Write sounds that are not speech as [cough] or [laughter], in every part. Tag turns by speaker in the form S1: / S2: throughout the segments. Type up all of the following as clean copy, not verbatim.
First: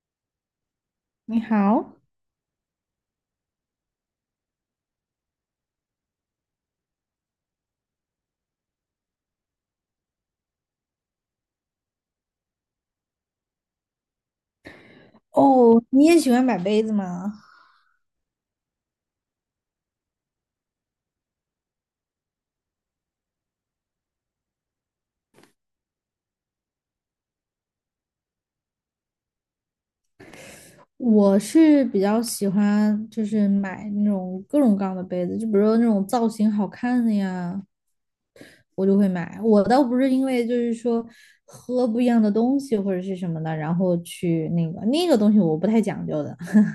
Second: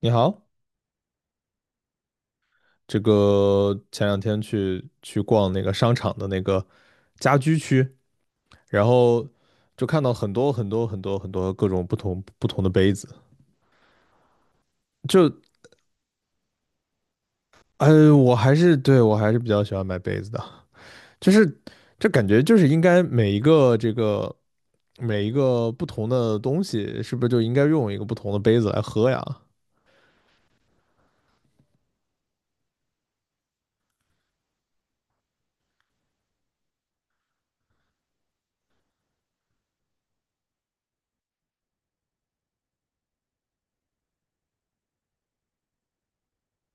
S1: 你好，
S2: 你好。
S1: 这个前两天去逛那个商场的那个家居区，然后就看到很多各种不同的杯子，就
S2: 哦，你也喜欢买杯子吗？
S1: 我还是比较喜欢买杯子的，就是这感觉就是应该每一个这个每一个不同的东西，是不是就应该用一个不同的杯子来喝呀？
S2: 我是比较喜欢就是买那种各种各样的杯子，就比如说那种造型好看的呀，我就会买。我倒不是因为就是说喝不一样的东西或者是什么的，然后去那个东西我不太讲究的。[laughs]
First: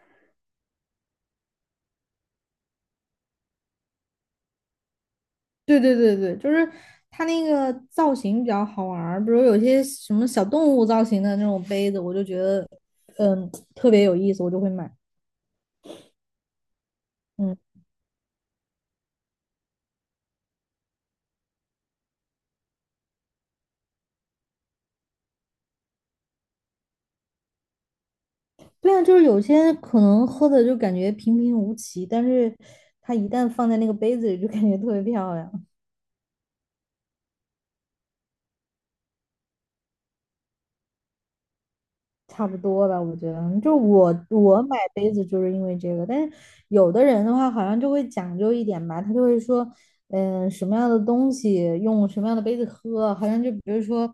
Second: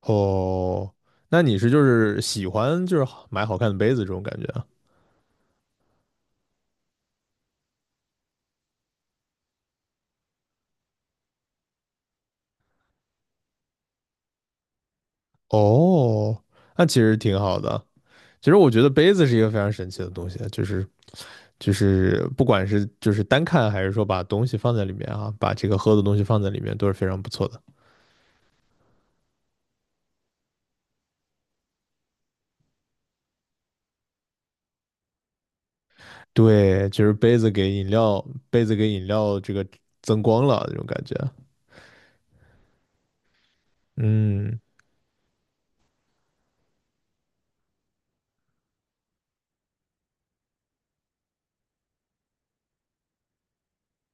S1: 哦，那你是就是喜欢就是好买好看的杯子这种感觉啊？
S2: 对对对对，就是它那个造型比较好玩儿，比如有些什么小动物造型的那种杯子，我就觉得特别有意思，我就会买。
S1: 哦，那其实挺
S2: 嗯。
S1: 好的。其实我觉得杯子是一个非常神奇的东西啊，就是就是不管是就是单看还是说把东西放在里面啊，把这个喝的东西放在里面都是非常不错的。
S2: 对啊，就是有些可能喝的就感觉平平无奇，但是它一旦放在那个杯子里，就感觉特别漂亮。
S1: 对，就是杯子给饮料，杯子给饮料这个增光了这种感觉。
S2: 差不多吧，我觉得，就我
S1: 嗯，
S2: 我买杯子就是因为这个，但是有的人的话好像就会讲究一点吧，他就会说，嗯、什么样的东西用什么样的杯子喝，好像就比如说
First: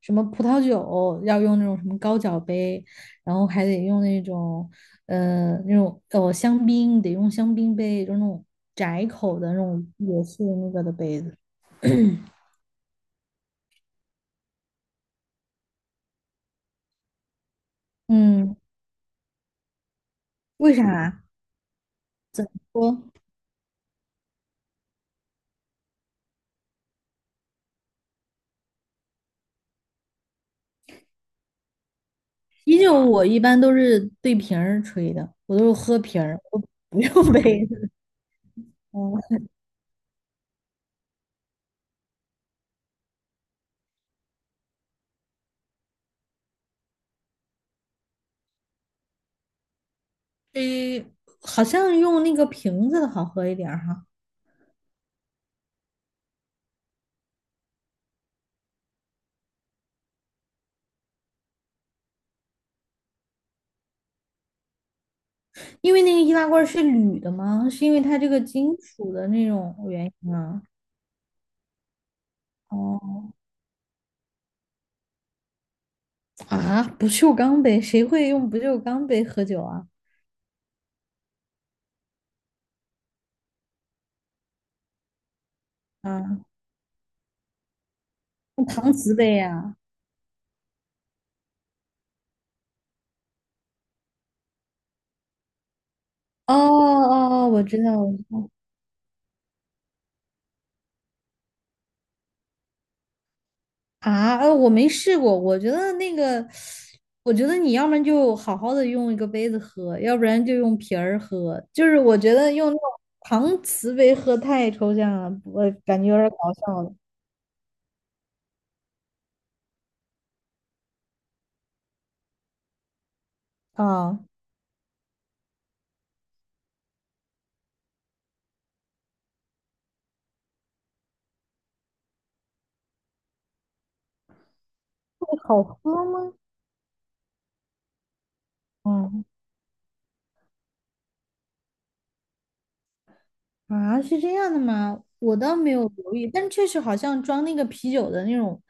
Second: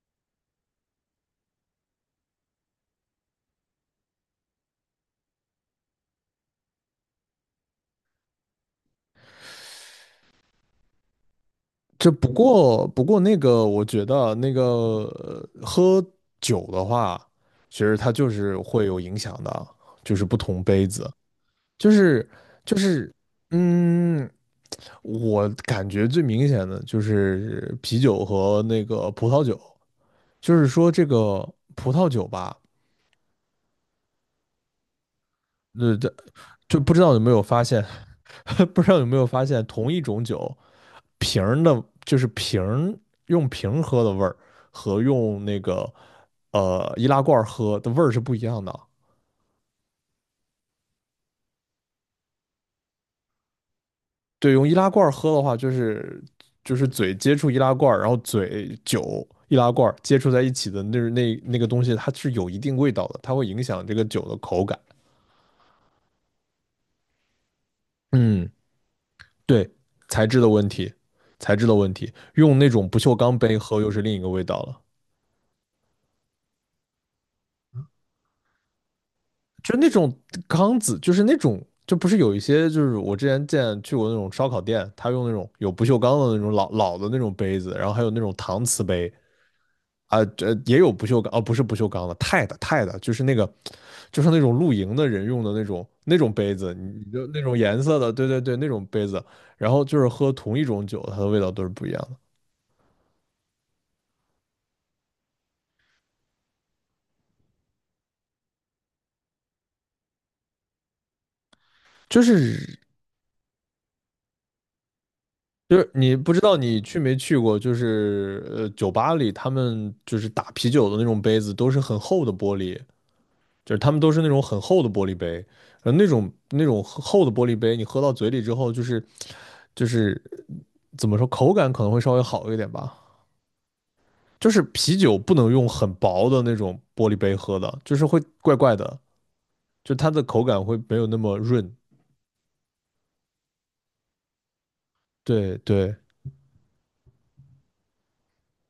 S2: 什么葡萄酒要用那种什么高脚杯，然后还得用那种，那种香槟得用香槟杯，就那种窄口的那种也是那个的杯子。
S1: 这不过那个我觉得啊那个喝酒的话，其实它就
S2: 嗯，
S1: 是会有影响的啊，就是不同
S2: 为
S1: 杯子。
S2: 啥？
S1: 就是就是，嗯，我感觉最明显的就是啤酒和那个葡萄酒，就是说这个葡萄酒吧，
S2: 啤酒我一般都是对瓶儿吹的，我都是喝
S1: 这
S2: 瓶儿，我
S1: 就不知
S2: 不
S1: 道有没
S2: 用
S1: 有发
S2: 杯
S1: 现，
S2: 子。
S1: [laughs]
S2: [laughs]
S1: 不知道有没有
S2: 嗯。
S1: 发现，同一种酒瓶儿的，就是瓶儿用瓶儿喝的味儿和用那个易拉罐儿喝的味儿是不一样的。
S2: 诶，好像用那个瓶子的好喝一点儿哈，
S1: 对，用易拉罐儿喝的话，就是嘴接触易拉罐儿然后嘴酒易拉罐儿接触在一起的那个东西，它是有一定味道的，它会影响这个酒的口感。
S2: 因为那个易拉罐是铝的吗？是因为它这个
S1: 嗯，
S2: 金属的那
S1: 对，
S2: 种原
S1: 材
S2: 因
S1: 质的
S2: 啊？
S1: 问题，材质的问题，用那种不锈
S2: 哦。
S1: 钢杯喝又是另一个味道了。
S2: 啊，不锈钢杯，谁会用不锈钢杯喝酒
S1: 就
S2: 啊？
S1: 那种缸子，就是那种，就不是有一些，就是我之前见去过那种烧烤店，他用那种有不锈钢的那
S2: 啊，
S1: 种老老的那种杯子，然后还有那种
S2: 用
S1: 搪瓷
S2: 搪
S1: 杯，
S2: 瓷杯呀、
S1: 啊，这也有不锈钢，哦，不是不锈钢的，钛的，钛的，就是那个，就是那种露营的人用的那种杯
S2: 哦
S1: 子，你就那
S2: 哦哦，
S1: 种
S2: 我
S1: 颜
S2: 知道，
S1: 色
S2: 我
S1: 的，
S2: 知
S1: 对对
S2: 道。
S1: 对，那种杯子，然后就是喝同一种酒，它的味道都是不一样的，
S2: 啊，我没试过，我觉得那个，我觉得你要不然就好好的用一个杯子喝，要不然就用瓶儿喝，就是我
S1: 就
S2: 觉得用那
S1: 是
S2: 种搪瓷杯喝太抽象了，我
S1: 就是
S2: 感觉
S1: 你
S2: 有点儿
S1: 不
S2: 搞
S1: 知道你
S2: 笑了
S1: 去没去过，就是酒吧里他们就是打啤酒的那种杯子都是很厚的玻璃，就是他们都
S2: 啊。
S1: 是那种很厚的玻璃杯，那种厚的玻璃杯，你喝到嘴里之后，就是怎么说，口感可能会稍微好一点吧。就是啤酒不
S2: 会
S1: 能
S2: 好
S1: 用很
S2: 喝
S1: 薄
S2: 吗？
S1: 的那种玻璃杯喝的，就是会怪怪的，
S2: 嗯。
S1: 就它的口感会没有那么润。
S2: 啊，是这样的吗？我倒
S1: 对
S2: 没有
S1: 对
S2: 留意，但确实好像装那个啤酒的那种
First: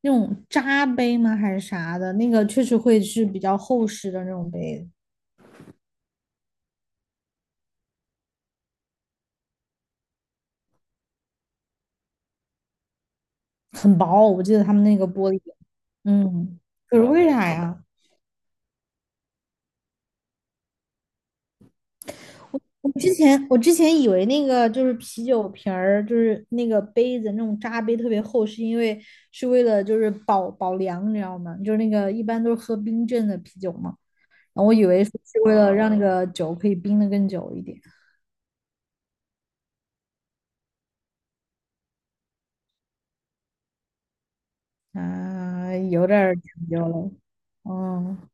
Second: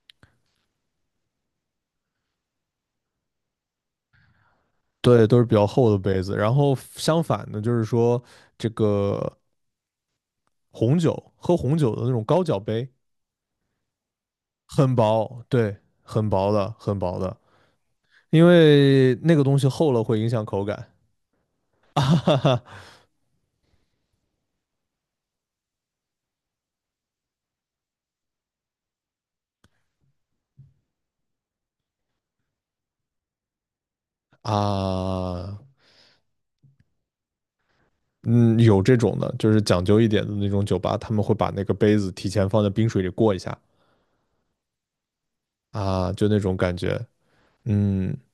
S2: 那种扎杯吗？还是啥的？那个确实会是比较厚实的那种杯子。
S1: 对，都是比较厚的杯子。然后相反的，就是说这个红酒，喝红酒的那种高脚杯，
S2: 很薄，我记得他们
S1: 很
S2: 那个玻璃。
S1: 薄，对，很薄
S2: 嗯，
S1: 的，
S2: 可
S1: 很
S2: 是
S1: 薄
S2: 为
S1: 的。
S2: 啥呀？
S1: 因为那个东西厚了会影响口感
S2: 我之前以为那个就是啤酒瓶儿，就是那个杯子那种扎杯特别厚，是因为是为了就是保凉，你知道吗？就是那个一般都是喝冰镇的啤酒嘛，然后我以为是为
S1: 啊。
S2: 了让那个酒可以冰的更久一点。
S1: 嗯，有这种的，就是讲究一点的那种酒吧，他们会把那个杯子提前放在冰水里过一下
S2: 啊，有
S1: 啊，
S2: 点
S1: 就
S2: 儿
S1: 那种
S2: 讲
S1: 感
S2: 究
S1: 觉。
S2: 了。
S1: 嗯，
S2: 嗯。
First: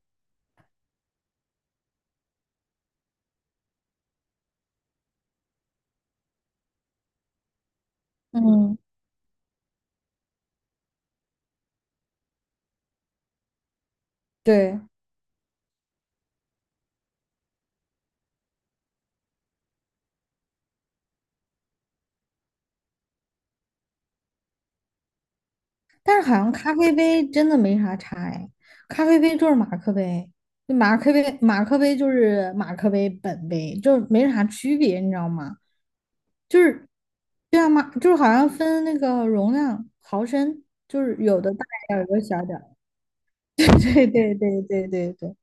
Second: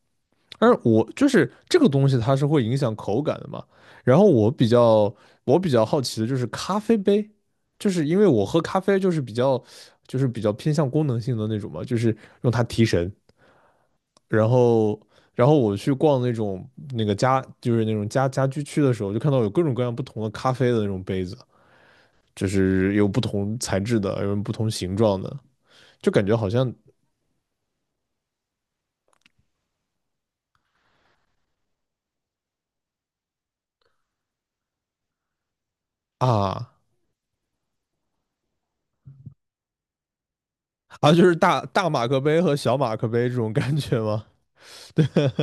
S1: 而我就是这个东西，它是会影响口感的嘛。然后我比较好奇的就是咖啡杯，就是因为我喝
S2: 嗯，
S1: 咖啡就是比较就是比较偏向功能性的那种嘛，就是用它提神然
S2: 对，
S1: 后然后我去逛那种那个家就是那种家家居区的时候，就看到有各种各样不同的咖啡的那种杯子，就是有不同材质的，有不同形状的，就
S2: 但
S1: 感
S2: 是
S1: 觉
S2: 好
S1: 好
S2: 像
S1: 像
S2: 咖啡杯真的没啥差哎，咖啡杯就是马克杯，就马克杯就是马克杯本杯，就是没啥区别，你知道吗？就
S1: 啊
S2: 是，对啊，马就是好像分那个容量毫升，就
S1: 啊，
S2: 是
S1: 就是
S2: 有的大
S1: 大
S2: 一
S1: 大
S2: 点儿，
S1: 马
S2: 有
S1: 克
S2: 的
S1: 杯
S2: 小
S1: 和
S2: 点儿。
S1: 小马克杯这种
S2: [laughs]
S1: 感觉
S2: 对
S1: 吗？
S2: 对对对
S1: [laughs] 对，
S2: 对对，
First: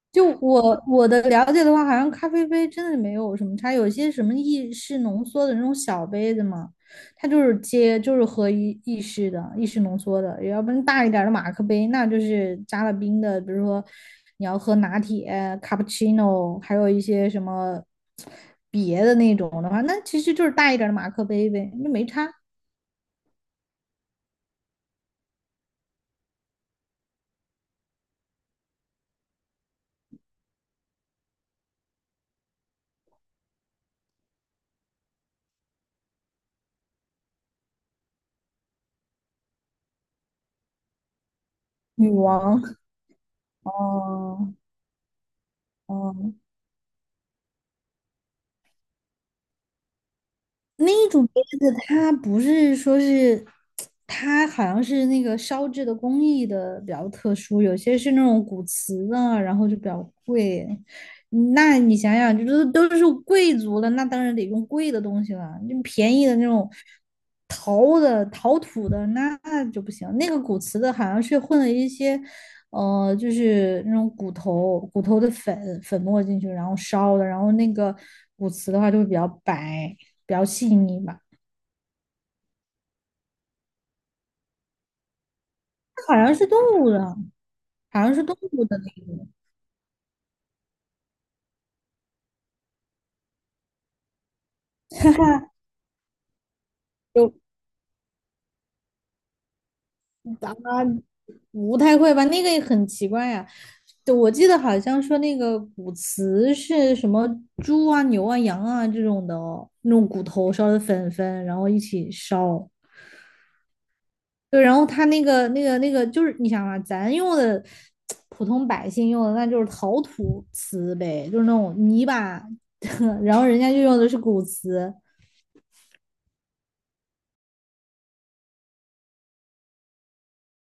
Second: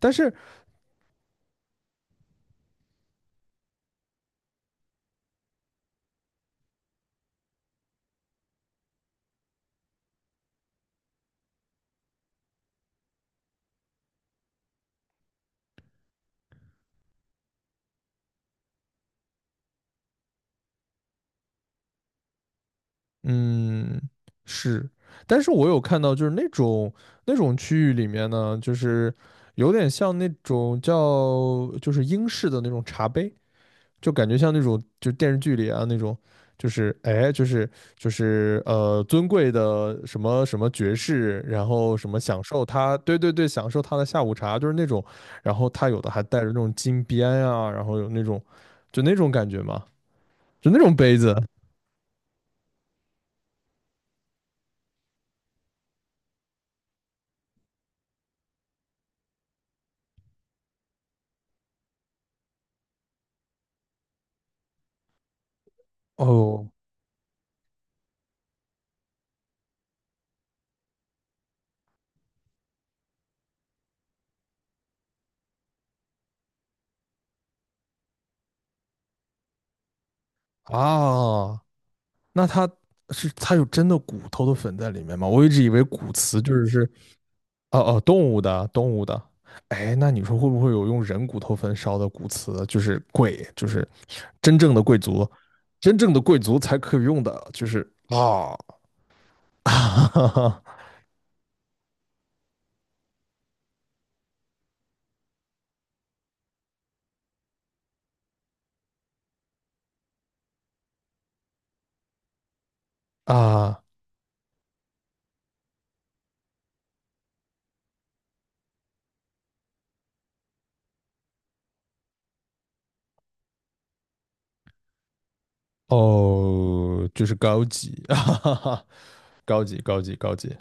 S1: 但
S2: 就
S1: 是
S2: 我的了解的话，好像咖啡杯真的没有什么差，有些什么意式浓缩的那种小杯子嘛，它就是接就是喝意式的意式浓缩的，要不然大一点的马克杯，那就是加了冰的，比如说你要喝拿铁、卡布奇诺，还有一些什么别的那种的话，那其实就是大一点的马克杯呗，那没差。
S1: 嗯是，但是我有看到就是那种那种区域里面呢，就是有点像那种叫就是英式的那种茶杯。就感觉像那种就电视剧里啊那种，就是哎就是就是尊贵的什么什么爵士，然后
S2: 女
S1: 什么享
S2: 王，
S1: 受他，对对对，
S2: [laughs]
S1: 享受他的下午
S2: 哦
S1: 茶，就是那种，然后他有的还
S2: 哦。
S1: 带着那种金边啊，然后有那种就那种感觉嘛，就那种
S2: 那
S1: 杯
S2: 种
S1: 子
S2: 杯子它不是说是，它好像是那个烧制的工艺的比较特殊，有些是那种古瓷的，然后就比较贵。嗯，那你想想，就是都是贵族了，那当然得用贵的东西了。就便宜的那
S1: 哦
S2: 种陶的、陶土的，那就不行。那个古瓷的好像是混了一些。就是那种骨头的粉粉末进去，然后烧的，然后那个骨瓷的话就会比较白，比较细腻吧。
S1: 啊，那他是他有真的骨头的粉在里面吗？我一直以为骨
S2: 好像
S1: 瓷
S2: 是
S1: 就
S2: 动
S1: 是
S2: 物
S1: 是
S2: 的，
S1: 哦哦，
S2: 好像
S1: 动
S2: 是动
S1: 物
S2: 物
S1: 的，
S2: 的
S1: 动物
S2: 那
S1: 的。
S2: 种。
S1: 哎，那你说会不会有用人骨头焚烧的骨瓷就是贵，就是真正的贵
S2: [laughs] 哈
S1: 族，
S2: 哈，
S1: 真正的贵族才可以用
S2: 有。
S1: 的，就是啊
S2: 咱
S1: [laughs]
S2: 们不太会吧？那个也很奇怪呀、对，我记得好像说那个骨瓷是什么猪啊、牛啊、羊啊这种的那种骨头烧的粉粉，然后一起烧。
S1: 啊
S2: 对，然后他那个就是你想嘛，咱用的普通百姓用的那就是陶土瓷呗，就是那种泥巴，[laughs] 然后人家就用的是古瓷。
S1: 哦，就是高级，[laughs] 哈哈哈，高级，高级，高级。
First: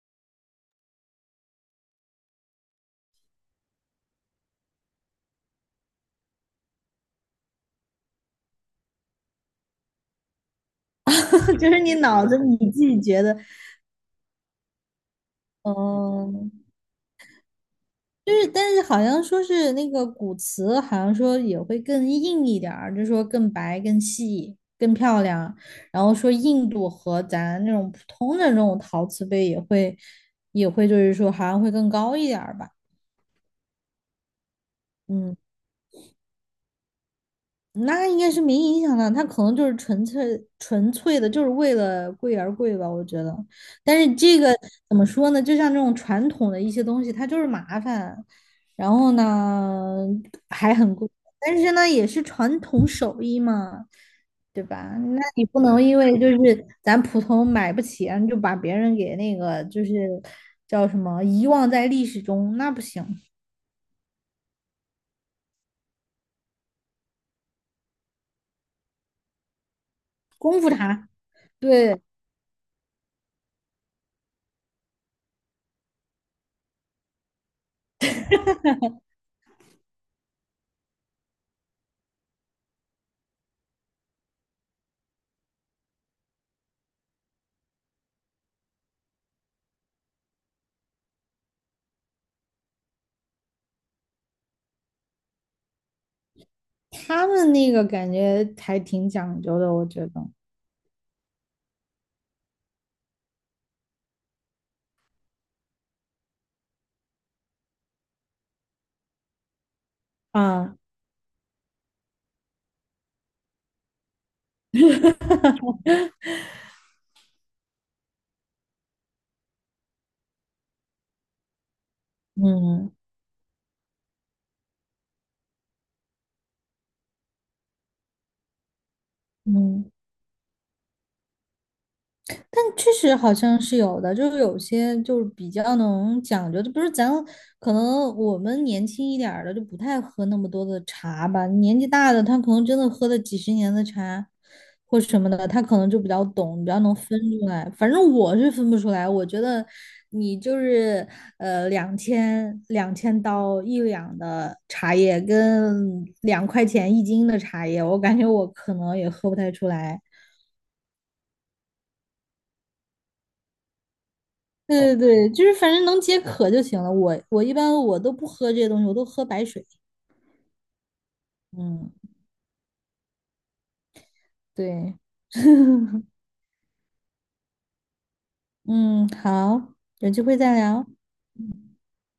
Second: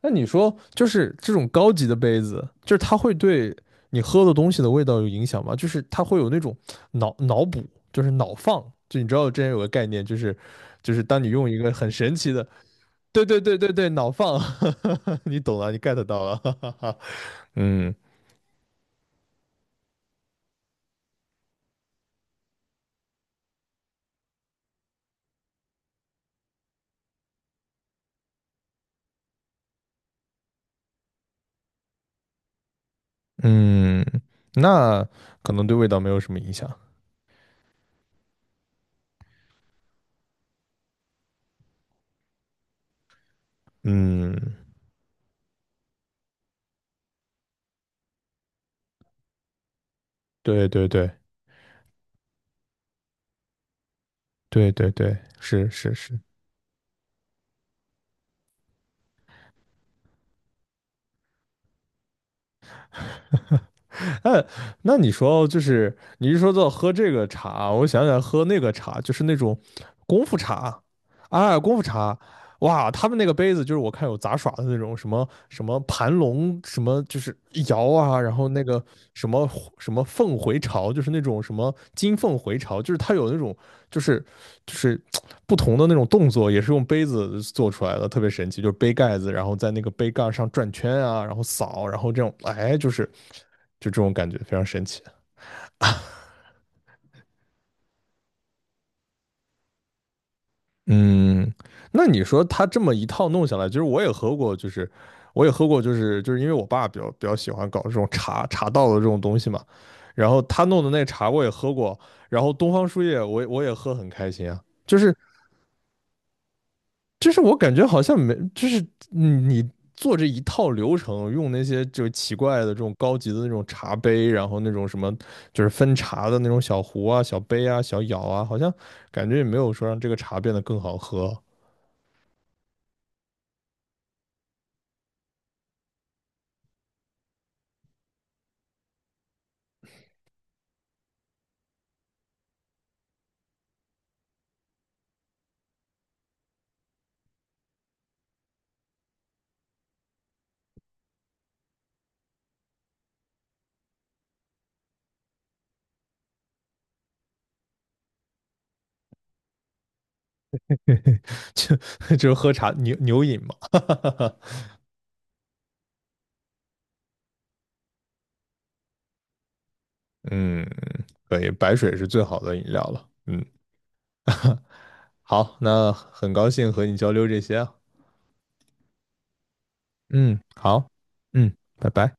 S1: 那你说，就是这种高级的杯子，就是它会对你喝的东西的味道有影响吗？就是它会有那种脑脑补，就是脑放，就你知道之前有个概念，就是就是当你用一
S2: [laughs] 就
S1: 个
S2: 是
S1: 很
S2: 你
S1: 神
S2: 脑
S1: 奇
S2: 子
S1: 的，
S2: 你自己觉
S1: 对
S2: 得。
S1: 对对对对，脑放，[laughs] 你懂了，你 get 到了，[laughs] 哈
S2: 嗯，
S1: 哈哈。嗯
S2: 就是但是好像说是那个古瓷，好像说也会更硬一点儿，就是说更白、更细、更漂亮，然后说硬度和咱那种普通的那种陶瓷杯也会就是说好像会更高一点儿吧。
S1: 嗯，那
S2: 嗯。
S1: 可能对味道没有什么影响，
S2: 那应该是没影响的，他可能就是纯粹的，就是为了贵而贵吧，我觉得。但是
S1: 嗯，
S2: 这个怎么说呢？就像这种传统的一些东西，它就是麻烦，然后呢
S1: 对
S2: 还
S1: 对
S2: 很贵，
S1: 对
S2: 但是呢也是传统手艺嘛，对
S1: 对对
S2: 吧？
S1: 对，
S2: 那你不
S1: 是
S2: 能
S1: 是
S2: 因为
S1: 是，
S2: 就是咱普通买不起啊你就把别人给那个就是叫什么遗忘在历史中，那不行。
S1: [laughs] 哎，那你说就是你一说到喝这个茶，我想起来喝那个茶，就是那种功夫
S2: 功夫
S1: 茶，
S2: 茶，
S1: 啊，功夫
S2: 对。
S1: 茶，哇，他们那个杯子就是我看有杂耍的那种什么什么盘龙，什么就是摇啊，然后那个什么什么凤回巢，就是那种什么金凤回巢，就是它有那种就是就是不同的那种动作，也是用杯子做出来的，特别神奇。就是杯盖子，然后在那个杯盖上转圈啊，然后扫，然后这种，哎，就是就这种感觉，非常神奇。
S2: 他们那个感觉还挺讲究的，我觉得。
S1: 嗯，那你说他这么一套弄下来，其实我也喝过，就是我也喝过，就是就是因为我爸比较喜欢搞这种茶茶道的这种东西嘛，然后他
S2: 啊，
S1: 弄的那茶我也喝过，然后东方树叶我也喝很开心啊。就是就是我感觉好像没，就是嗯你做这一套流程，用那些就奇怪的这
S2: 嗯
S1: 种高级的那种茶杯，然后那种什么就是分茶的那种小壶啊、小杯啊、小舀啊，好像感觉也没有说
S2: 嗯，
S1: 让这个茶变得更好喝，
S2: 但确实好像是有的，就是有些就是比较能讲究，就不是咱可能我们年轻一点儿的就不太喝那么多的茶吧，年纪大的他可能真的喝了几十年的茶或什么的，他可能就比较懂，比较能分出来。反正我是分不出来，我觉得你就是两千刀1两的茶叶跟2块钱1斤的茶叶，我感觉我可能也喝不太出来。
S1: [laughs] 就就是喝茶牛牛饮嘛，
S2: 对对对，就是反正能解渴就行了。我一般我都不喝这些东西，我都喝白水。
S1: [laughs] 嗯，可以，白
S2: 嗯，
S1: 水是最好的饮料了，嗯，[laughs]
S2: 对。
S1: 好，那
S2: [laughs]
S1: 很高兴和你交流这些啊，
S2: 嗯，好，有机会
S1: 嗯，
S2: 再聊。
S1: 好，嗯，拜拜。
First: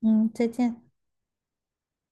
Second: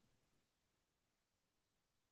S2: 嗯，再见。